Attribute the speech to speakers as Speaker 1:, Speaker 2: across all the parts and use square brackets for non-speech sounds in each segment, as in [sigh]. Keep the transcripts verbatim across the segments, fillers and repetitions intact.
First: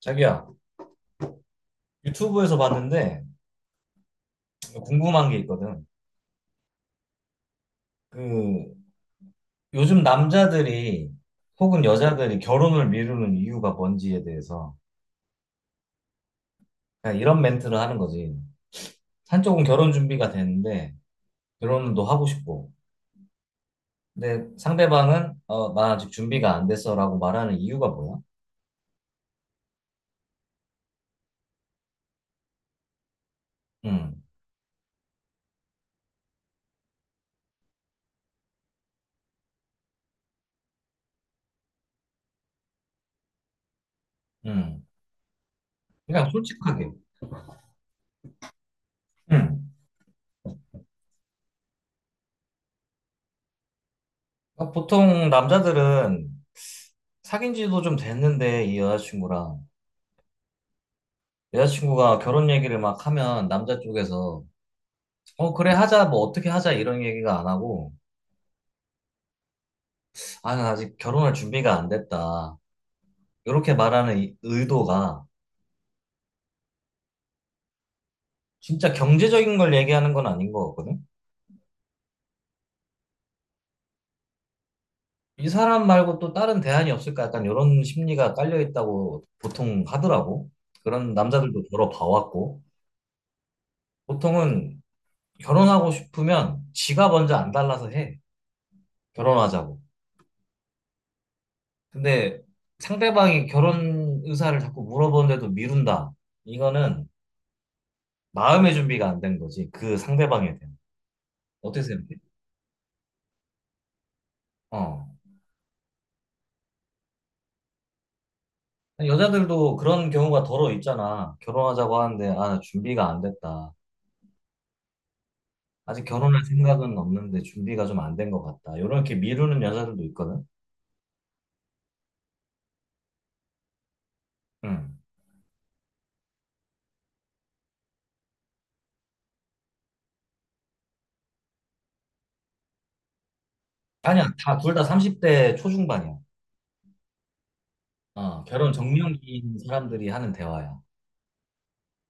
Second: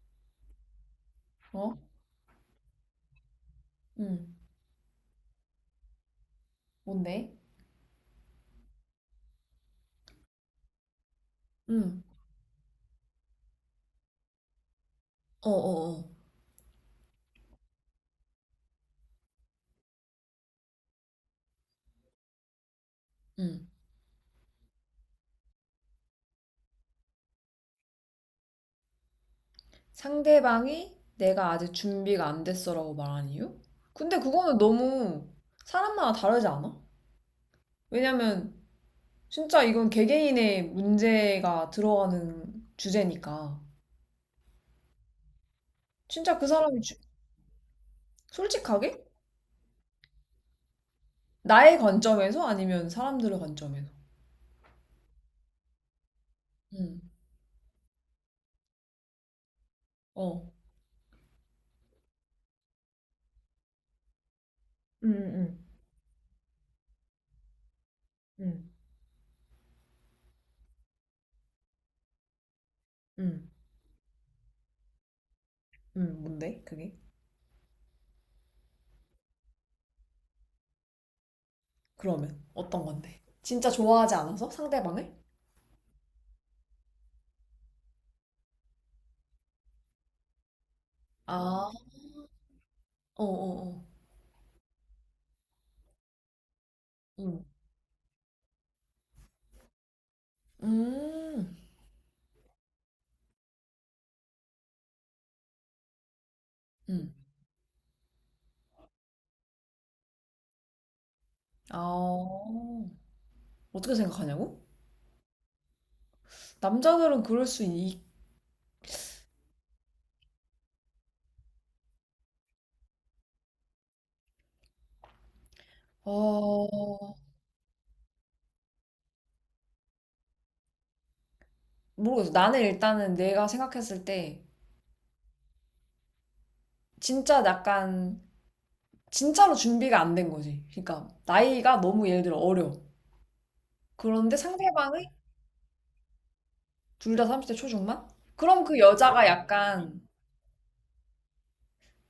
Speaker 1: 자기야,
Speaker 2: 어?
Speaker 1: 유튜브에서 봤는데
Speaker 2: 응.
Speaker 1: 궁금한 게 있거든.
Speaker 2: 뭔데?
Speaker 1: 그 요즘 남자들이 혹은
Speaker 2: 응,
Speaker 1: 여자들이 결혼을 미루는 이유가 뭔지에 대해서
Speaker 2: 어어어.
Speaker 1: 그냥 이런 멘트를 하는 거지. 한쪽은 결혼 준비가 됐는데 결혼도 하고 싶고,
Speaker 2: 응.
Speaker 1: 근데 상대방은 어, 나 아직 준비가 안 됐어라고 말하는 이유가 뭐야?
Speaker 2: 상대방이 내가 아직 준비가 안 됐어라고 말한 이유? 근데
Speaker 1: 응,
Speaker 2: 그거는 너무 사람마다 다르지 않아? 왜냐면 진짜 이건 개개인의 문제가 들어가는 주제니까.
Speaker 1: 응. 그냥
Speaker 2: 진짜 그 사람이
Speaker 1: 솔직하게.
Speaker 2: 주- 솔직하게?
Speaker 1: 응.
Speaker 2: 나의 관점에서 아니면 사람들의 관점에서.
Speaker 1: 그러니까 보통 남자들은
Speaker 2: 응,
Speaker 1: 사귄 지도 좀 됐는데 이 여자친구랑
Speaker 2: 어.
Speaker 1: 여자친구가 결혼 얘기를 막 하면 남자 쪽에서
Speaker 2: 응,
Speaker 1: 어,
Speaker 2: 응,
Speaker 1: 그래, 하자, 뭐, 어떻게 하자, 이런 얘기가 안 하고,
Speaker 2: 응,
Speaker 1: 아, 난 아직 결혼할 준비가 안 됐다.
Speaker 2: 응, 응.
Speaker 1: 이렇게 말하는 이 의도가
Speaker 2: 응, 뭔데? 그게?
Speaker 1: 진짜 경제적인 걸 얘기하는 건 아닌 것 같거든?
Speaker 2: 그러면 어떤 건데? 진짜 좋아하지 않아서 상대방을?
Speaker 1: 이 사람 말고 또 다른 대안이 없을까? 약간 이런 심리가 깔려 있다고 보통 하더라고. 그런 남자들도
Speaker 2: 아,
Speaker 1: 여러 봐왔고,
Speaker 2: 어어어.
Speaker 1: 보통은 결혼하고 싶으면 지가 먼저
Speaker 2: 응.
Speaker 1: 안 달라서 해. 결혼하자고.
Speaker 2: 음.
Speaker 1: 근데 상대방이 결혼 의사를 자꾸 물어보는데도 미룬다. 이거는
Speaker 2: 음.
Speaker 1: 마음의 준비가 안 된 거지. 그 상대방에 대한. 어떻게 생각해?
Speaker 2: 아. 어떻게 생각하냐고?
Speaker 1: 어.
Speaker 2: 남자들은 그럴 수 있.
Speaker 1: 여자들도 그런 경우가 더러 있잖아. 결혼하자고 하는데, 아, 준비가 안 됐다. 아직 결혼할 생각은
Speaker 2: 어.
Speaker 1: 없는데 준비가 좀 안 된 것 같다. 이렇게 미루는 여자들도 있거든.
Speaker 2: 모르겠어. 나는 일단은 내가 생각했을 때
Speaker 1: 응.
Speaker 2: 진짜 약간 진짜로 준비가 안 된 거지. 그러니까 나이가 너무 예를 들어 어려.
Speaker 1: 아니야,
Speaker 2: 그런데
Speaker 1: 다, 둘 다
Speaker 2: 상대방이
Speaker 1: 삼십 대 초중반이야.
Speaker 2: 둘 다 삼십 대 초중반?
Speaker 1: 어,
Speaker 2: 그럼
Speaker 1: 결혼
Speaker 2: 그 여자가
Speaker 1: 적령기인
Speaker 2: 약간
Speaker 1: 사람들이 하는 대화야.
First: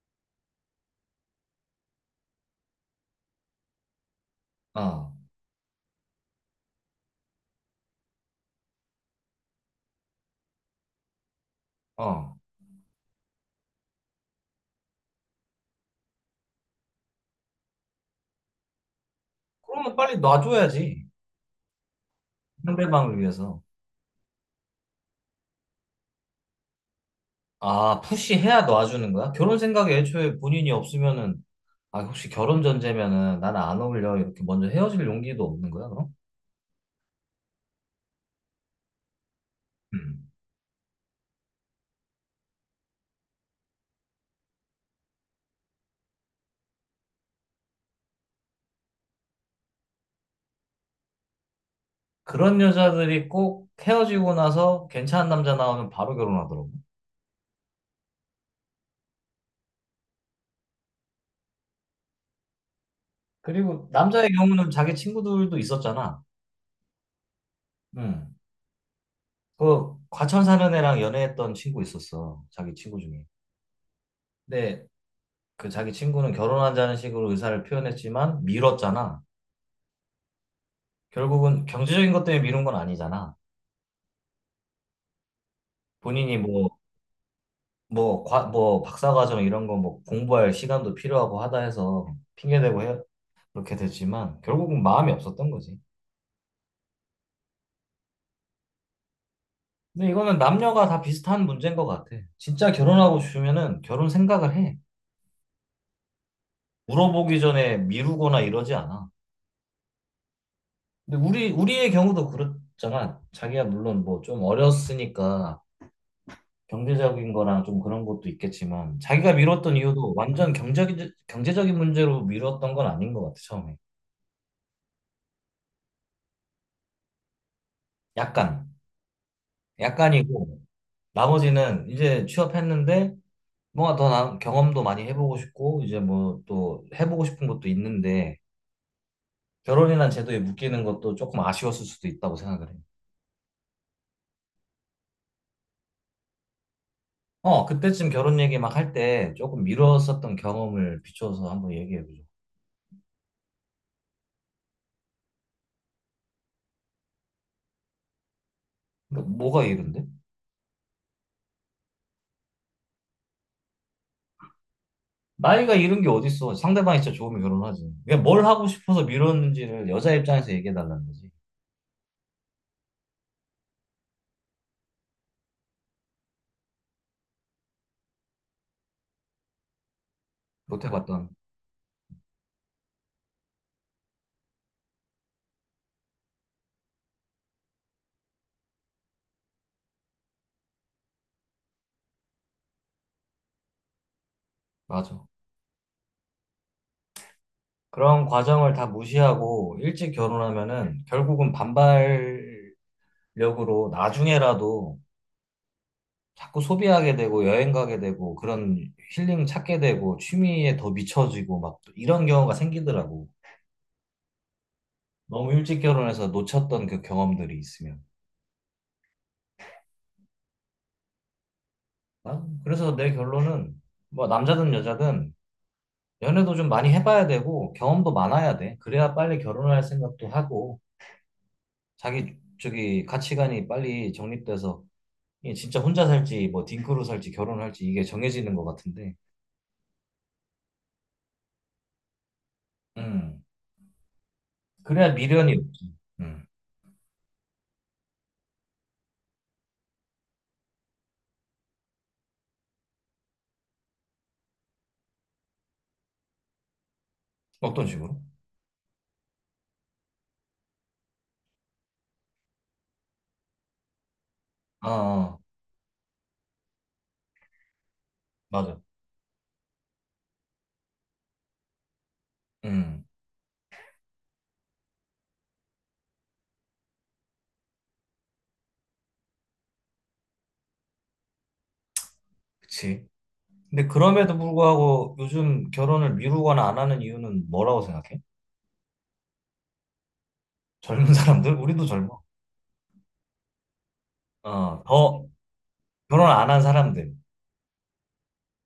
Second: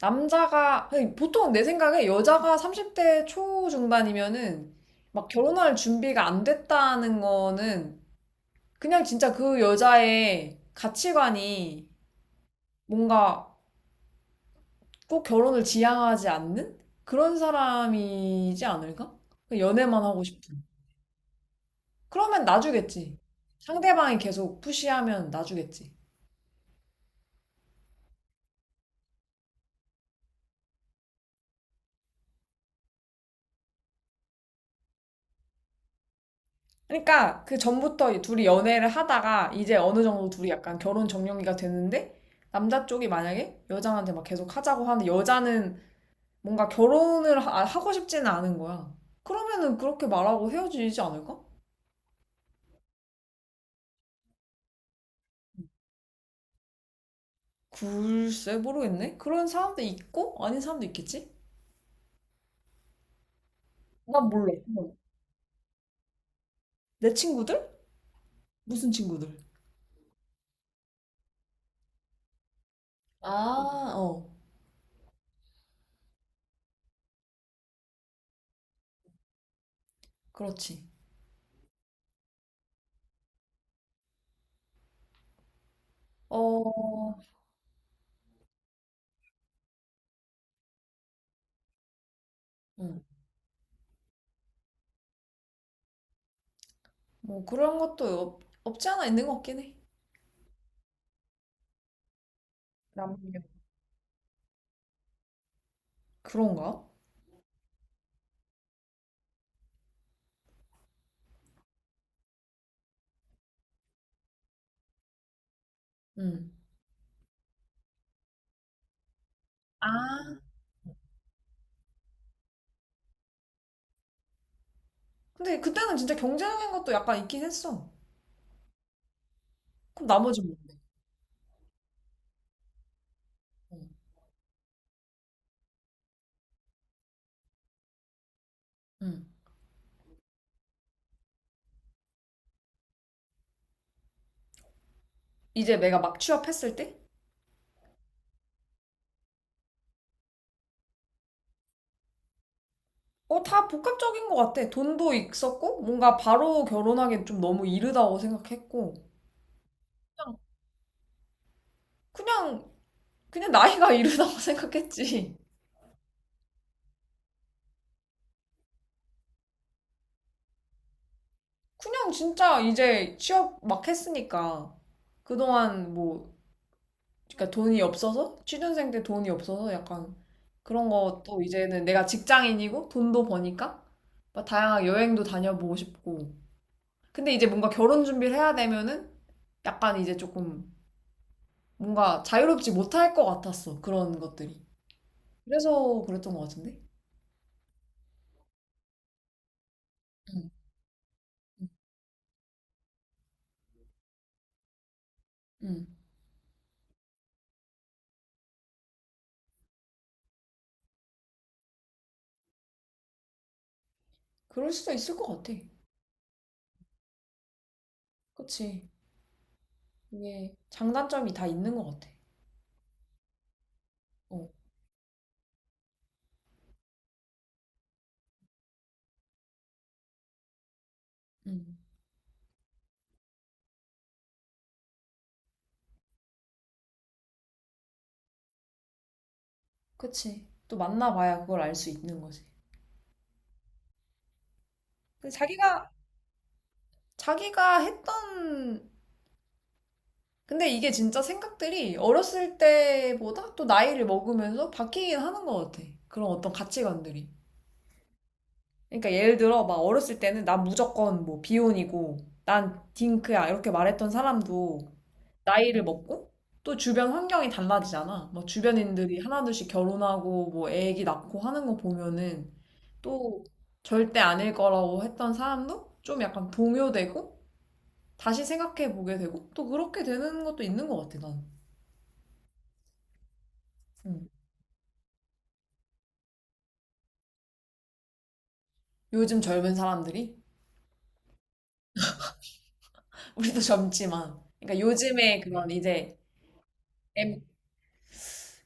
Speaker 2: 남자가 아니, 보통 내 생각에 여자가 삼십 대 초중반이면은
Speaker 1: 어,
Speaker 2: 막 결혼할 준비가 안 됐다는 거는 그냥 진짜 그 여자의 가치관이
Speaker 1: 어.
Speaker 2: 뭔가 꼭 결혼을 지향하지 않는 그런 사람이지 않을까?
Speaker 1: 그러면
Speaker 2: 연애만
Speaker 1: 빨리
Speaker 2: 하고 싶은.
Speaker 1: 놔줘야지.
Speaker 2: 그러면
Speaker 1: 상대방을
Speaker 2: 놔주겠지.
Speaker 1: 위해서.
Speaker 2: 상대방이 계속 푸시하면 놔주겠지.
Speaker 1: 아, 푸시해야 놔주는 거야? 결혼 생각이 애초에 본인이 없으면은 아, 혹시 결혼 전제면은 나는 안 어울려 이렇게 먼저 헤어질 용기도 없는 거야, 그럼?
Speaker 2: 그러니까 그 전부터 둘이 연애를 하다가 이제 어느 정도
Speaker 1: 음.
Speaker 2: 둘이 약간 결혼 정령기가 됐는데 남자 쪽이 만약에 여자한테 막 계속 하자고 하는데 여자는 뭔가 결혼을 하- 하고 싶지는 않은 거야. 그러면은 그렇게 말하고 헤어지지 않을까?
Speaker 1: 그런 여자들이 꼭 헤어지고 나서 괜찮은 남자 나오면 바로 결혼하더라고.
Speaker 2: 글쎄 모르겠네. 그런 사람도 있고 아닌 사람도 있겠지?
Speaker 1: 그리고 남자의
Speaker 2: 난 몰라.
Speaker 1: 경우는 자기
Speaker 2: 어.
Speaker 1: 친구들도 있었잖아.
Speaker 2: 내 친구들?
Speaker 1: 음.
Speaker 2: 무슨 친구들?
Speaker 1: 그 과천 사는 애랑 연애했던 친구 있었어. 자기 친구 중에.
Speaker 2: 아, 어,
Speaker 1: 근데 그 자기 친구는 결혼하자는 식으로 의사를 표현했지만 미뤘잖아.
Speaker 2: 그렇지.
Speaker 1: 결국은 경제적인 것 때문에 미룬 건 아니잖아. 본인이 뭐
Speaker 2: 어,
Speaker 1: 뭐, 과, 뭐, 박사과정 이런 거 뭐 공부할 시간도 필요하고 하다 해서 핑계대고 해,
Speaker 2: 음.
Speaker 1: 그렇게 됐지만 결국은 마음이 없었던 거지.
Speaker 2: 뭐 그런 것도 없, 없지 않아 있는 것 같긴 해.
Speaker 1: 근데 이거는 남녀가 다 비슷한 문제인 것 같아. 진짜 결혼하고
Speaker 2: 남녀.
Speaker 1: 싶으면은 결혼 생각을 해.
Speaker 2: 그런가?
Speaker 1: 물어보기 전에 미루거나 이러지 않아. 근데 우리, 우리의 경우도 그렇잖아. 자기가 물론 뭐 좀 어렸으니까
Speaker 2: 응.
Speaker 1: 경제적인 거랑 좀 그런 것도 있겠지만 자기가 미뤘던 이유도
Speaker 2: 아.
Speaker 1: 완전 경제적, 경제적인 문제로 미뤘던 건 아닌 것 같아, 처음에.
Speaker 2: 근데 그때는 진짜 경제적인 것도 약간 있긴 했어.
Speaker 1: 약간,
Speaker 2: 그럼 나머지
Speaker 1: 약간이고.
Speaker 2: 뭔데?
Speaker 1: 나머지는 이제 취업했는데
Speaker 2: 어.
Speaker 1: 뭔가 더 나- 경험도 많이 해보고 싶고 이제 뭐 또 해보고 싶은 것도 있는데
Speaker 2: 음.
Speaker 1: 결혼이란 제도에 묶이는 것도 조금 아쉬웠을 수도 있다고 생각을 해요.
Speaker 2: 이제 내가 막 취업했을 때?
Speaker 1: 어, 그때쯤 결혼 얘기 막 할 때 조금 미뤘었던 경험을 비춰서 한번 얘기해보죠.
Speaker 2: 어, 다 복합적인 것 같아. 돈도 있었고, 뭔가 바로 결혼하기엔 좀 너무 이르다고 생각했고,
Speaker 1: 그러니까 뭐가 이른데?
Speaker 2: 그냥, 그냥 나이가 [laughs] 이르다고 생각했지.
Speaker 1: 나이가 이른 게 어딨어. 상대방이 진짜 좋으면 결혼하지. 그냥 뭘 하고 싶어서 미뤘는지를 여자 입장에서 얘기해달라는 거지.
Speaker 2: 그냥 진짜 이제 취업 막 했으니까. 그동안 뭐, 그러니까 돈이 없어서? 취준생 때 돈이 없어서 약간 그런
Speaker 1: 못해봤던,
Speaker 2: 것도 이제는 내가 직장인이고 돈도 버니까 막 다양한 여행도 다녀보고 싶고. 근데 이제 뭔가 결혼 준비를 해야 되면은 약간 이제 조금 뭔가 자유롭지 못할 것 같았어. 그런 것들이.
Speaker 1: 맞아.
Speaker 2: 그래서 그랬던 것 같은데?
Speaker 1: 그런 과정을 다 무시하고 일찍
Speaker 2: 응,
Speaker 1: 결혼하면은 결국은
Speaker 2: 응.
Speaker 1: 반발 력으로 나중에라도
Speaker 2: 응.
Speaker 1: 자꾸 소비하게 되고 여행 가게 되고 그런 힐링 찾게 되고 취미에 더 미쳐지고 막 이런 경우가 생기더라고.
Speaker 2: 그럴 수도 있을 것
Speaker 1: 너무
Speaker 2: 같아.
Speaker 1: 일찍 결혼해서 놓쳤던 그 경험들이 있으면.
Speaker 2: 그치. 이게 장단점이 다 있는 것 같아.
Speaker 1: 아, 그래서 내 결론은 뭐
Speaker 2: 어,
Speaker 1: 남자든 여자든 연애도 좀 많이 해봐야 되고 경험도 많아야 돼. 그래야 빨리 결혼할 생각도 하고
Speaker 2: 음,
Speaker 1: 자기 저기 가치관이 빨리 정립돼서 이게 진짜 혼자 살지 뭐 딩크로 살지 결혼할지 이게 정해지는 것 같은데.
Speaker 2: 그치. 또 만나봐야 그걸 알 수 있는 거지.
Speaker 1: 음. 그래야
Speaker 2: 근데
Speaker 1: 미련이
Speaker 2: 자기가,
Speaker 1: 없지. 음.
Speaker 2: 자기가 했던, 근데 이게 진짜 생각들이 어렸을 때보다 또 나이를 먹으면서 바뀌긴 하는 것 같아. 그런 어떤 가치관들이.
Speaker 1: 어떤 식으로?
Speaker 2: 그러니까 예를 들어, 막 어렸을 때는 난 무조건 뭐 비혼이고, 난 딩크야, 이렇게 말했던 사람도
Speaker 1: 아, 아,
Speaker 2: 나이를 먹고 또 주변 환경이 달라지잖아. 뭐
Speaker 1: 맞아.
Speaker 2: 주변인들이 하나둘씩 결혼하고 뭐 애기 낳고 하는 거 보면은
Speaker 1: 음,
Speaker 2: 또 절대 아닐 거라고 했던 사람도 좀 약간 동요되고 다시 생각해 보게 되고 또 그렇게 되는 것도 있는 것 같아, 난.
Speaker 1: 그치. 근데
Speaker 2: 음.
Speaker 1: 그럼에도 불구하고 요즘 결혼을 미루거나 안 하는 이유는 뭐라고 생각해?
Speaker 2: 요즘 젊은 사람들이
Speaker 1: 젊은 [laughs] 사람들? 우리도 젊어.
Speaker 2: [laughs] 우리도 젊지만 그러니까
Speaker 1: 어, 더
Speaker 2: 요즘에 그런 이제
Speaker 1: 결혼 안 한 사람들.
Speaker 2: M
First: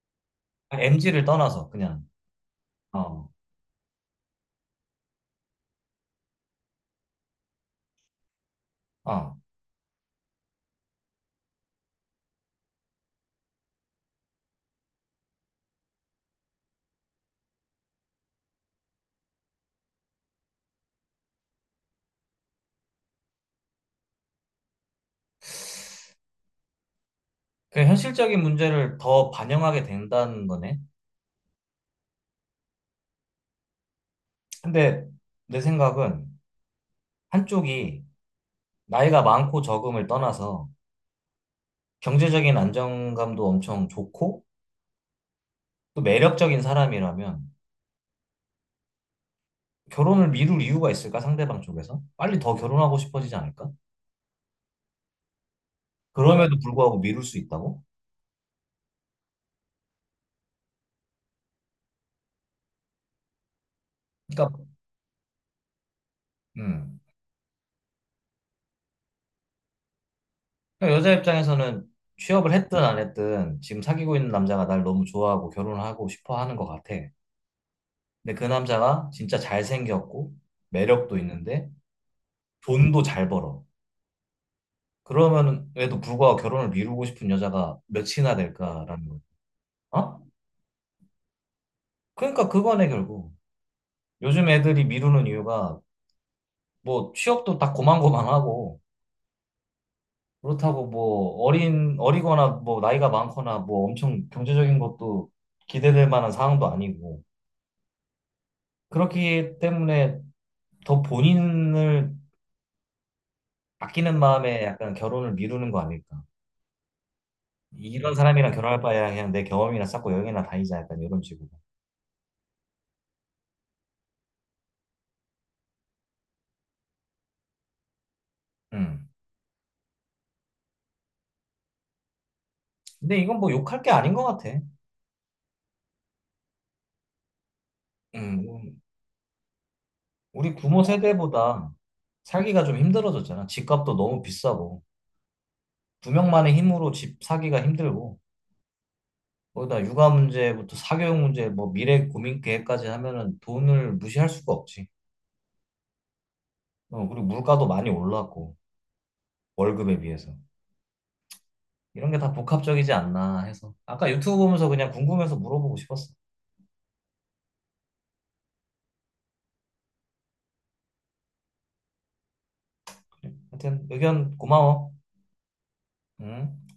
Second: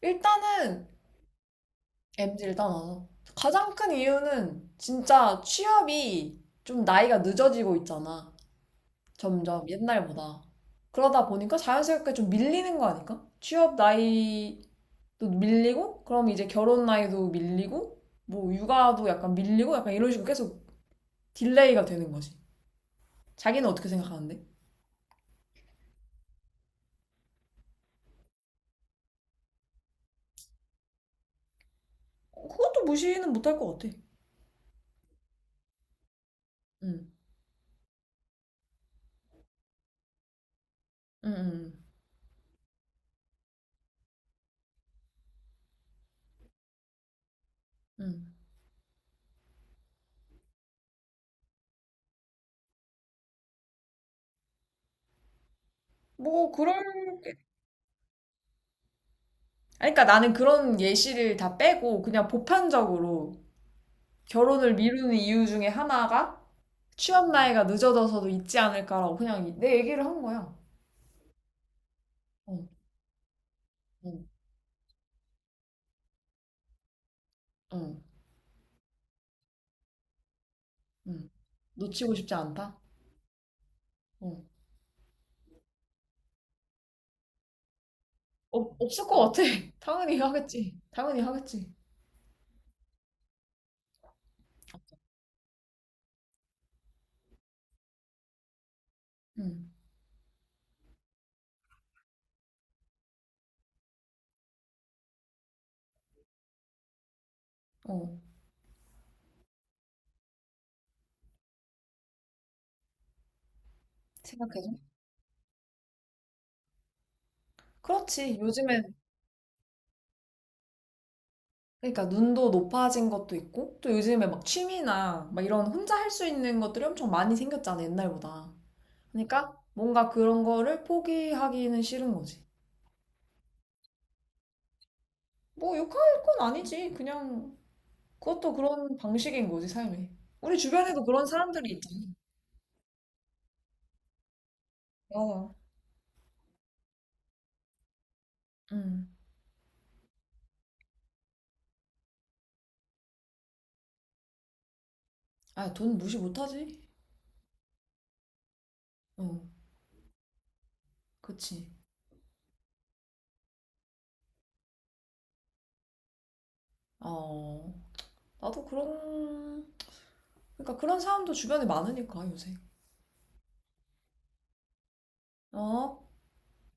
Speaker 2: 일단은
Speaker 1: 엠지를 떠나서 그냥.
Speaker 2: 엠지를 떠나서
Speaker 1: 어,
Speaker 2: 가장 큰 이유는 진짜 취업이 좀 나이가 늦어지고 있잖아.
Speaker 1: 어.
Speaker 2: 점점 옛날보다. 그러다 보니까 자연스럽게 좀 밀리는 거 아닐까? 취업 나이도 밀리고, 그럼 이제 결혼 나이도 밀리고, 뭐 육아도 약간 밀리고, 약간 이런 식으로 계속 딜레이가 되는 거지. 자기는 어떻게 생각하는데?
Speaker 1: 그 현실적인 문제를 더 반영하게 된다는 거네.
Speaker 2: 어, 그것도 무시는 못할 것 같아.
Speaker 1: 근데 내 생각은
Speaker 2: 응,
Speaker 1: 한쪽이 나이가 많고 적음을 떠나서
Speaker 2: 응, 응,
Speaker 1: 경제적인 안정감도 엄청 좋고 또 매력적인 사람이라면
Speaker 2: 응. 응.
Speaker 1: 결혼을 미룰 이유가 있을까? 상대방 쪽에서? 빨리 더 결혼하고 싶어지지 않을까?
Speaker 2: 뭐
Speaker 1: 그럼에도
Speaker 2: 그런
Speaker 1: 불구하고 미룰 수 있다고?
Speaker 2: 아니, 그러니까 나는 그런 예시를 다 빼고 그냥 보편적으로
Speaker 1: 그러니까,
Speaker 2: 결혼을 미루는 이유 중에 하나가
Speaker 1: 음.
Speaker 2: 취업 나이가 늦어져서도 있지 않을까라고 그냥 내 얘기를 한 거야.
Speaker 1: 그러니까 여자 입장에서는 취업을
Speaker 2: 어,
Speaker 1: 했든 안 했든 지금
Speaker 2: 어.
Speaker 1: 사귀고 있는 남자가 날 너무 좋아하고 결혼하고 싶어 하는 것 같아.
Speaker 2: 어,
Speaker 1: 근데 그 남자가 진짜 잘생겼고 매력도
Speaker 2: 응,
Speaker 1: 있는데
Speaker 2: 놓치고 싶지 않다?
Speaker 1: 돈도 잘 벌어.
Speaker 2: 어.
Speaker 1: 그러면은 에도 불구하고 결혼을 미루고 싶은 여자가 몇이나
Speaker 2: 없 없을
Speaker 1: 될까라는 거.
Speaker 2: 것 같아. [laughs] 당연히
Speaker 1: 어?
Speaker 2: 하겠지. 당연히 하겠지.
Speaker 1: 그러니까 그거네 결국. 요즘 애들이 미루는 이유가 뭐 취업도 다 고만고만하고
Speaker 2: 응,
Speaker 1: 그렇다고 뭐 어린 어리거나 뭐 나이가 많거나 뭐 엄청 경제적인 것도 기대될 만한 상황도 아니고
Speaker 2: 어.
Speaker 1: 그렇기 때문에 더 본인을 아끼는 마음에
Speaker 2: 생각해줘.
Speaker 1: 약간 결혼을 미루는 거 아닐까? 이런
Speaker 2: 그렇지.
Speaker 1: 사람이랑 결혼할
Speaker 2: 요즘엔,
Speaker 1: 바에야 그냥 내 경험이나 쌓고 여행이나 다니자 약간 이런 식으로.
Speaker 2: 그러니까 눈도 높아진 것도 있고, 또 요즘에 막 취미나 막 이런 혼자 할 수 있는 것들이 엄청 많이 생겼잖아, 옛날보다.
Speaker 1: 음.
Speaker 2: 그러니까 뭔가 그런 거를 포기하기는 싫은 거지.
Speaker 1: 근데 이건 뭐 욕할 게 아닌 것 같아.
Speaker 2: 뭐 욕할 건 아니지. 그냥 그것도
Speaker 1: 음.
Speaker 2: 그런 방식인 거지, 삶이.
Speaker 1: 우리
Speaker 2: 우리
Speaker 1: 부모
Speaker 2: 주변에도 그런
Speaker 1: 세대보다
Speaker 2: 사람들이 있잖아.
Speaker 1: 살기가 좀 힘들어졌잖아. 집값도 너무 비싸고
Speaker 2: 맞
Speaker 1: 두 명만의 힘으로 집 사기가 힘들고. 거기다 육아 문제부터 사교육 문제, 뭐 미래 고민 계획까지 하면은 돈을 무시할 수가 없지.
Speaker 2: 아, 돈 무시 못하지.
Speaker 1: 어, 그리고 물가도 많이 올랐고,
Speaker 2: 어.
Speaker 1: 월급에 비해서.
Speaker 2: 그치.
Speaker 1: 이런 게 다 복합적이지 않나 해서. 아까 유튜브 보면서 그냥 궁금해서 물어보고 싶었어.
Speaker 2: 어, 나도 그런, 그러니까 그런 사람도 주변에 많으니까, 요새.
Speaker 1: 그래. 하여튼 의견 고마워.
Speaker 2: 어,
Speaker 1: 응?